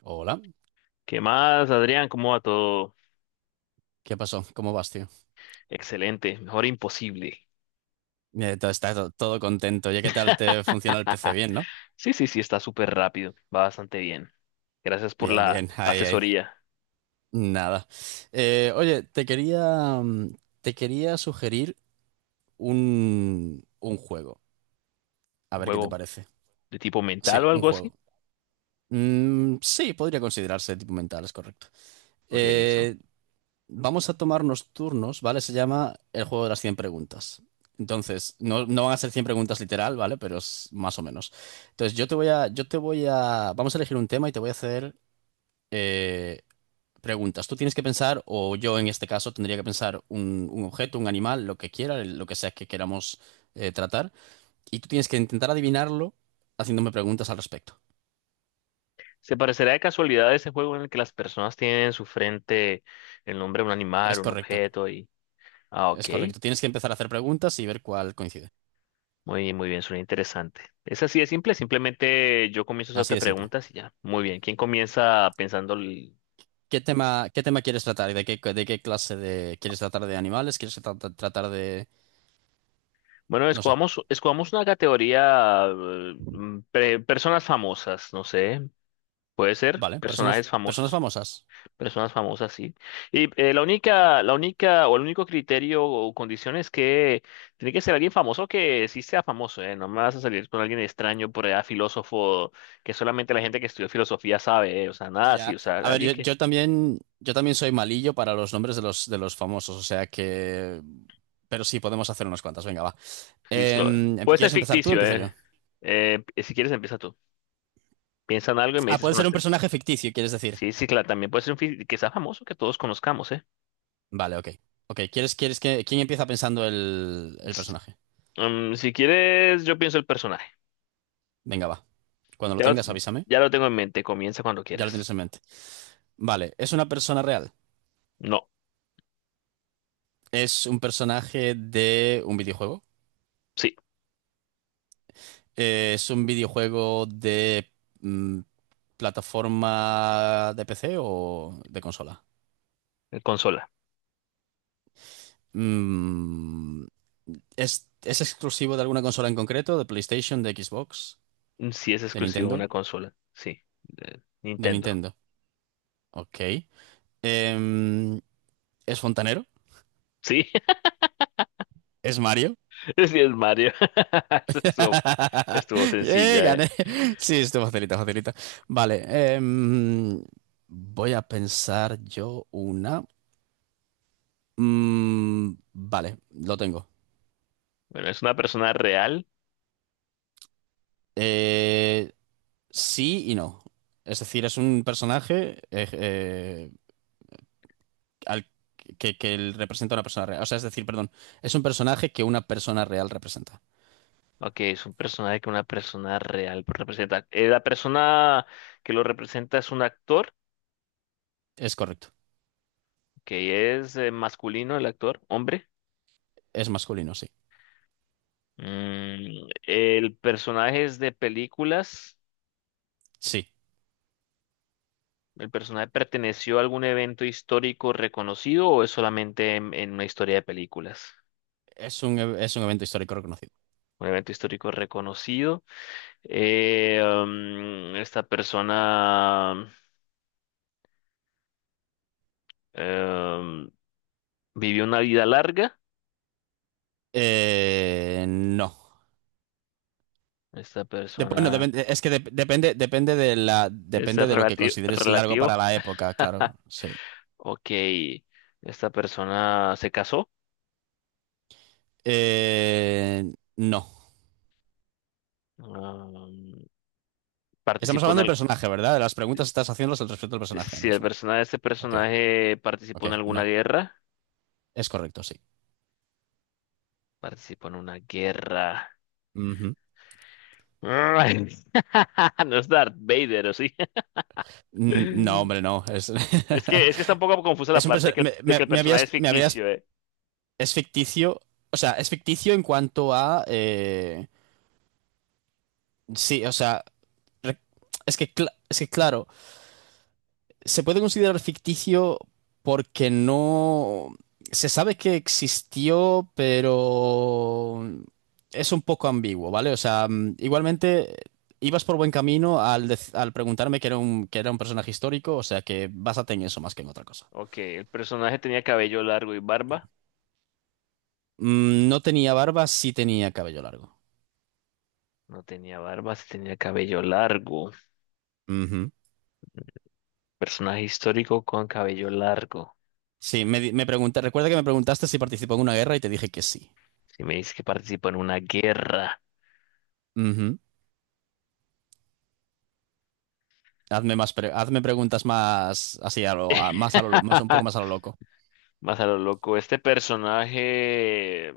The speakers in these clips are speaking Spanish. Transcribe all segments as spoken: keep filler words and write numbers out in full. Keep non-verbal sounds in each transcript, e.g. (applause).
Hola, ¿Qué más, Adrián? ¿Cómo va todo? ¿qué pasó? ¿Cómo vas, tío? Excelente, mejor imposible. Eh, todo, está to- todo contento. Oye, ¿qué tal te funciona el P C? (laughs) Bien, ¿no? Sí, sí, sí, está súper rápido, va bastante bien. Gracias por Bien, la bien, ahí, ahí. asesoría. Nada. Eh, oye, te quería, mm, te quería sugerir un, un juego. A ¿Un ver qué te juego parece. de tipo Sí, mental o un algo así? juego. Mm, sí, podría considerarse tipo mental, es correcto. Ok, listo. Eh, Vamos a tomarnos turnos, ¿vale? Se llama el juego de las cien preguntas. Entonces, no, no van a ser cien preguntas literal, ¿vale? Pero es más o menos. Entonces, yo te voy a, yo te voy a, vamos a elegir un tema y te voy a hacer eh, preguntas. Tú tienes que pensar, o yo en este caso tendría que pensar un, un objeto, un animal, lo que quiera, lo que sea que queramos eh, tratar. Y tú tienes que intentar adivinarlo haciéndome preguntas al respecto. ¿Se parecerá de casualidad a ese juego en el que las personas tienen en su frente el nombre de un animal, Es un correcto, objeto y... Ah, es ok. correcto. Tienes que empezar a hacer preguntas y ver cuál coincide. Muy bien, muy bien, suena interesante. Es así de simple, simplemente yo comienzo a Así hacerte de simple. preguntas y ya. Muy bien, ¿quién comienza pensando el? ¿Qué tema, ¿qué tema quieres tratar? ¿De qué, de qué clase de... ¿Quieres tratar de animales? ¿Quieres tra- tra- tratar de... Bueno, No sé. escogamos, escogamos una categoría, eh, mm, pre- personas famosas, no sé, puede ser, Vale, personas, personajes personas famosos, famosas. personas famosas, sí. Y eh, la única, la única, o el único criterio o condición es que tiene que ser alguien famoso que sí sea famoso, ¿eh? No me vas a salir con alguien extraño por allá, filósofo, que solamente la gente que estudió filosofía sabe, ¿eh? O sea, nada así, Ya. o sea, A ver, alguien yo, que, yo también, yo también soy malillo para los nombres de los, de los famosos, o sea que... Pero sí, podemos hacer unas cuantas, venga, va. listo, Em, em, puede ser ¿quieres empezar tú o ficticio, empiezo yo? ¿eh? Eh, si quieres, empieza tú, piensa en algo y me Ah, dices puede cuando ser un estés listo. personaje ficticio, quieres decir. Sí, sí, claro, también puede ser un fi- que sea famoso que todos conozcamos, ¿eh? Vale, ok. Ok, ¿quieres, ¿quieres que... ¿Quién empieza pensando el, el personaje? Mm, si quieres, yo pienso el personaje. Venga, va. Cuando lo Ya lo, tengas, avísame. ya lo tengo en mente, comienza cuando Ya lo quieras. tienes en mente. Vale, ¿es una persona real? No, Es un personaje de un videojuego. sí, Eh, es un videojuego de mm, plataforma de P C o de consola. eh, consola. Mm, ¿es, ¿es exclusivo de alguna consola en concreto? ¿De PlayStation, de Xbox, Mm, Sí, es de exclusivo de Nintendo? una consola, sí, de De Nintendo. Nintendo. Ok. Em, ¿es fontanero? Sí, ¿Es Mario? (laughs) sí, es Mario. (laughs) Eso Estuvo, estuvo (laughs) ¡Eh, sencilla, ¿eh? gané! Sí, esto facilita, facilita. Vale, em, voy a pensar yo una. Mm, vale, lo tengo. Bueno, es una persona real. Eh, sí y no. Es decir, es un personaje eh, eh, al que, que él representa a una persona real. O sea, es decir, perdón, es un personaje que una persona real representa. Ok, es un personaje que una persona real representa. Eh, la persona que lo representa es un actor, Es correcto. que es eh, masculino, el actor, hombre. Es masculino, sí. Mm, el personaje es de películas. Sí. ¿El personaje perteneció a algún evento histórico reconocido o es solamente en, en una historia de películas? Es un, e- es un evento histórico reconocido. Un evento histórico reconocido. Eh, um, esta persona em, vivió una vida larga. Eh, no. Esta Dep- bueno, persona, depende- es que dep- depende, depende de la, este, depende es de lo que relativo. consideres largo para Relativo. la época, (laughs) claro. Sí. Ok. Esta persona se casó. Eh, no. Um, Estamos Participó hablando del en. personaje, ¿verdad? De las preguntas estás haciéndolas al respecto del personaje ahora Si el mismo. personaje de este Ok, personaje participó ok, en alguna no. guerra, Es correcto, sí. participó en una guerra. Ujú. Ay, (laughs) no es Darth Vader, ¿o sí? Mm, No, (laughs) hombre, no. Es, Es que, es que está un poco (laughs) confusa la es un parte perso- que- me, de que me- el me personaje es habías, me habías. ficticio, ¿eh? Es ficticio. O sea, es ficticio en cuanto a. eh, sí, o sea. re- Es que, cla- es que claro. Se puede considerar ficticio porque no... Se sabe que existió, pero es un poco ambiguo, ¿vale? O sea, mm, igualmente ibas por buen camino al, dec- al preguntarme que era un, que era un personaje histórico, o sea que básate en eso más que en otra cosa. Ok, el personaje tenía cabello largo y barba. Mm, no tenía barba, sí tenía cabello largo. No tenía barba, sí tenía cabello largo. Ujú. Personaje histórico con cabello largo. Sí, me, di- me pregunta- recuerda que me preguntaste si participó en una guerra y te dije que sí. Si me dices que participó en una guerra. Ujú. Hazme más pre- hazme preguntas más así a lo, a- más a lo, lo- más un poco más a (laughs) lo loco. Más a lo loco, este personaje.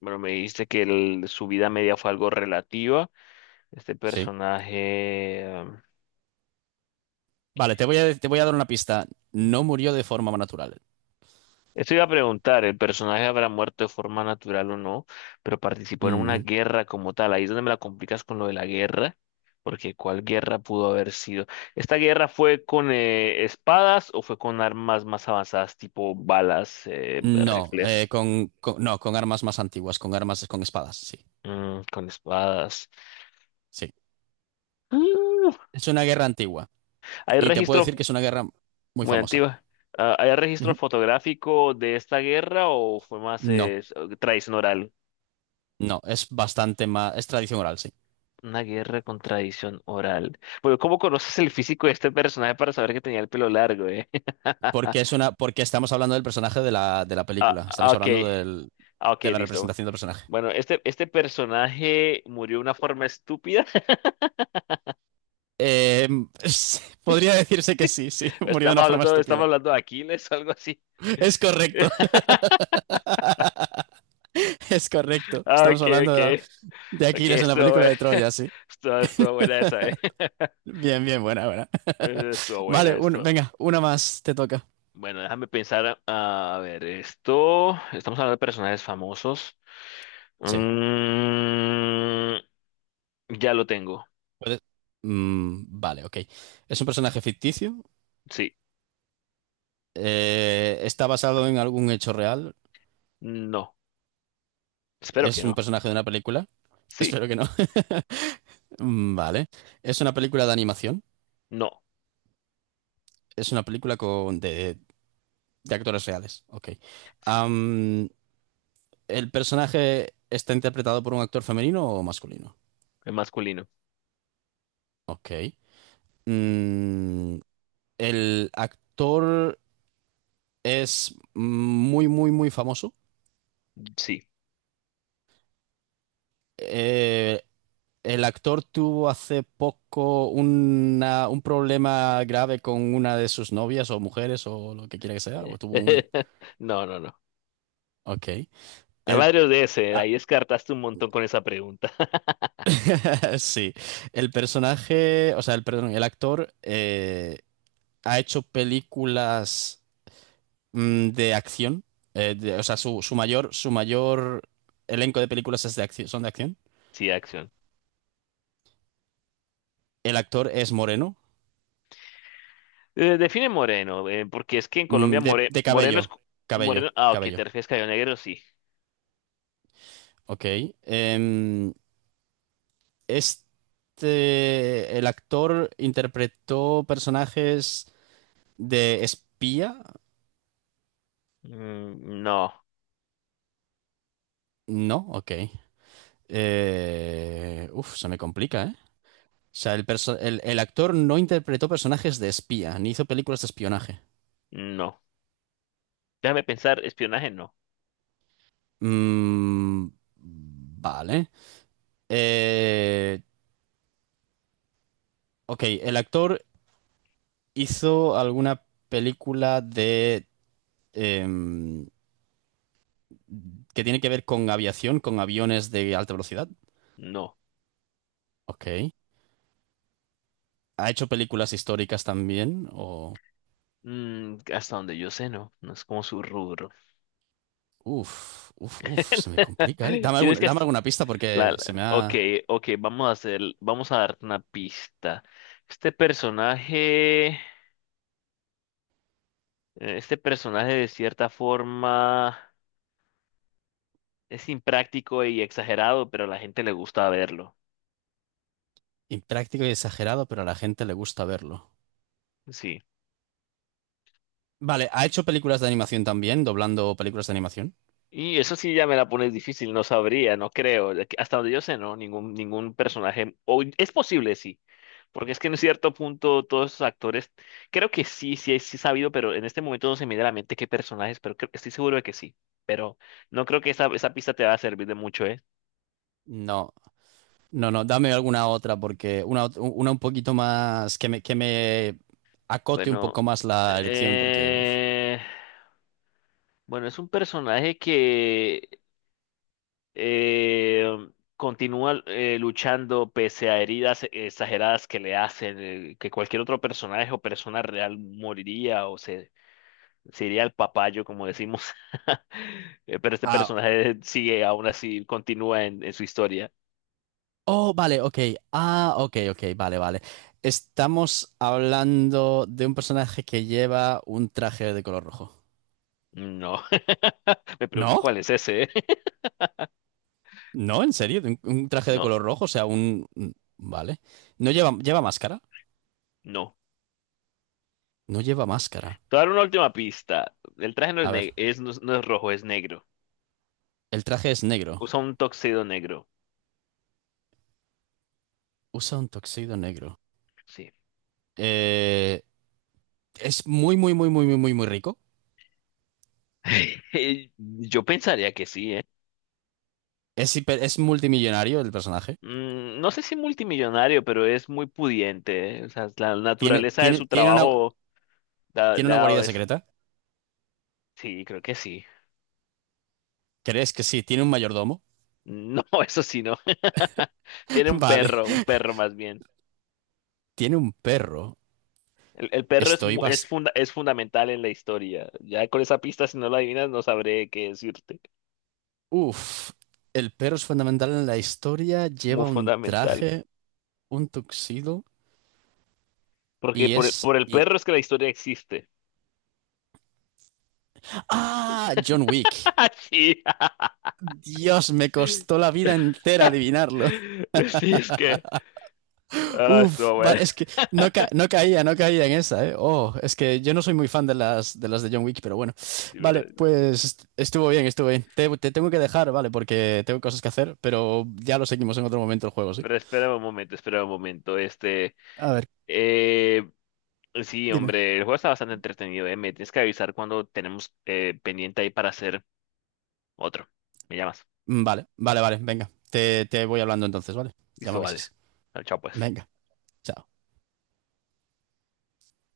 Bueno, me dijiste que el- su vida media fue algo relativa. Este Sí. personaje... em, Vale, te voy a, te voy a dar una pista. No murió de forma natural. Esto iba a preguntar, ¿el personaje habrá muerto de forma natural o no? Pero participó en una Mm, guerra como tal. Ahí es donde me la complicas con lo de la guerra, porque ¿cuál guerra pudo haber sido? ¿Esta guerra fue con eh, espadas o fue con armas más avanzadas, tipo balas, eh, no, eh, rifles? con, con- no, con armas más antiguas, con armas, con espadas, sí, Mm, con espadas. sí. Mm. Es una guerra antigua. ¿Hay Y te puedo decir registro? que es una guerra muy Muy famosa. antigua. Ah, ¿hay registro Ujú. fotográfico de esta guerra o fue más No, eh, s- tradición oral? no, es bastante más, es tradición oral, sí. Una guerra con tradición oral. Bueno, ¿cómo conoces el físico de este personaje para saber que tenía el pelo largo, eh? (laughs) Porque es una, porque estamos hablando del personaje de la, de la Ah, película. ah, Estamos ok. hablando del, Ah, ok, de la listo. representación del personaje. Bueno, este, este personaje murió de una forma estúpida. Eh, (laughs) podría decirse que sí, (laughs) sí, (laughs) murió de Estamos una forma hablando, estamos estúpida. hablando de Aquiles o algo así. Es correcto, (laughs) (laughs) es correcto. Ah, Estamos ok, hablando ok. de la, de Ok, Aquiles en la estuvo, película bu- de Troya, (laughs) sí. estuvo, estuvo buena esa, eh. (laughs) Bien, bien, buena, buena. (laughs) Eh, Estuvo buena, Vale, un- esto. venga, una más te toca. Bueno, déjame pensar. A, ver, esto. Estamos hablando de personajes famosos. Sí. Mm, ya lo tengo. puede- Mm, vale, ok. Es un personaje ficticio. Sí. Eh, está basado en algún hecho real. No. Espero que Es un no. personaje de una película. (laughs) Sí. Espero que no. (laughs) Mm, vale. Es una película de animación. No. Es una película con de, de actores reales. Ok. Sí. Am, ¿el personaje está interpretado por un actor femenino o masculino? Es masculino. Ok. Mm, el actor es muy, muy, muy famoso. Sí. Eh, el actor tuvo hace poco una- un problema grave con una de sus novias o mujeres o lo que quiera que sea. O tuvo un... (laughs) No, no, no. Ok. Hay El... varios de ese. ah, Ahí descartaste un montón con esa pregunta. (laughs) (laughs) sí. El personaje, o sea, el, perdón, el actor eh, ha hecho películas mm, de acción. Eh, de- o sea, su, su mayor, su mayor elenco de películas es de acción, son de acción. Sí, acción. El actor es moreno. Eh, define moreno, eh, porque es que en Colombia Mm, de, more- de moreno es... cabello, co- cabello, Moreno. Ah, ok, ¿te cabello. refieres a cabello negro? Sí. Ok. Em, este, el actor interpretó personajes de espía. Mm, no, No, ok. Eh, uf, se me complica, ¿eh? O sea, el, perso- el, el actor no interpretó personajes de espía, ni hizo películas de espionaje. no. Déjame pensar, espionaje no. Mm, vale. Eh, ok, el actor hizo alguna película de... em, que tiene que ver con aviación, con aviones de alta velocidad. No. Ok. ¿Ha hecho películas históricas también? O... Mm, hasta donde yo sé, no. No es como su rubro. Uf, uf, (laughs) uf, se me complica, ¿eh? Dame Tienes algún- que... dame hac- alguna pista La, porque se la- me Ok, ha ok, vamos a hacer... vamos a darte una pista. Este personaje... eh, Este personaje de cierta forma es impráctico y exagerado, pero a la gente le gusta verlo. impráctico y exagerado, pero a la gente le gusta verlo. Sí. Vale, ¿ha hecho películas de animación también, doblando películas de animación? Y eso sí ya me la pones difícil, no sabría, no creo. De que- Hasta donde yo sé, no, ningún, ningún personaje. O es posible, sí. Porque es que en cierto punto todos esos actores, creo que sí, sí, sí he sabido, pero en este momento no se me viene a la mente qué personajes, pero creo- estoy seguro de que sí. Pero no creo que esa, esa pista te va a servir de mucho, ¿eh? No, no, no, dame alguna otra porque una, ot- una un poquito más que me, que me acote un Bueno, poco más la elección porque, uf. eh, bueno, es un personaje que Eh, continúa eh, luchando pese a heridas exageradas que le hacen, eh, que cualquier otro personaje o persona real moriría o se, se iría al papayo, como decimos. (laughs) Eh, Pero este Ah, personaje sigue, aún así, continúa en, en su historia. oh, vale, ok. Ah, ok, ok, vale, vale. Estamos hablando de un personaje que lleva un traje de color rojo. No. (laughs) Me pregunto ¿No? cuál es ese. eh. (laughs) ¿No? ¿En serio? ¿Un, ¿un traje de No, color rojo? O sea, un... un- Vale. ¿No lleva, ¿lleva máscara? no. No lleva máscara. Te voy a dar una última pista. El traje no es, A ver, ne- es- no es no es rojo, es negro. el traje es negro. Usa un tuxedo negro. Usa un tuxedo negro. Sí. Eh, es muy, muy, muy, muy, muy, muy, muy rico. (laughs) Yo pensaría que sí, ¿eh? Es, hiper- es multimillonario el personaje. Mm, no sé si multimillonario, pero es muy pudiente, ¿eh? O sea, la Tiene, naturaleza de tiene, su tiene una, trabajo da- tiene le una ha dado guarida eso. secreta. Sí, creo que sí. ¿Crees que sí? ¿Tiene un mayordomo? No, (laughs) eso sí, no. (laughs) Tiene (laughs) un Vale. perro, un perro más bien. Tiene un perro. El, el perro es, Estoy mu- es, bast... funda- es fundamental en la historia. Ya con esa pista, si no la adivinas, no sabré qué decirte. Uf. El perro es fundamental en la historia. Muy Lleva un fundamental. traje, un tuxedo Porque y por el, es... por el y- perro es que la historia existe. ¡Ah! John Wick. (laughs) Sí, Dios, me costó la vida entera adivinarlo. (laughs) sí, es que. (laughs) Ah, Uf, estuvo va- bueno. es que no, ca- no caía, no caía en esa, ¿eh? Oh, es que yo no soy muy fan de las, de las de John Wick, pero bueno. Sí, pero, Vale, pues est- estuvo bien, estuvo bien. Te, te tengo que dejar, vale, porque tengo cosas que hacer, pero ya lo seguimos en otro momento el juego, ¿sí? pero espera un momento, espera un momento. Este. A ver, Eh, sí, dime. hombre, el juego está bastante entretenido, eh. Me tienes que avisar cuando tenemos eh, pendiente ahí para hacer otro. Me llamas. Vale, vale, vale, venga. Te, te voy hablando entonces, ¿vale? Ya me Listo, vale. avisas. Chao, pues. Venga, chao.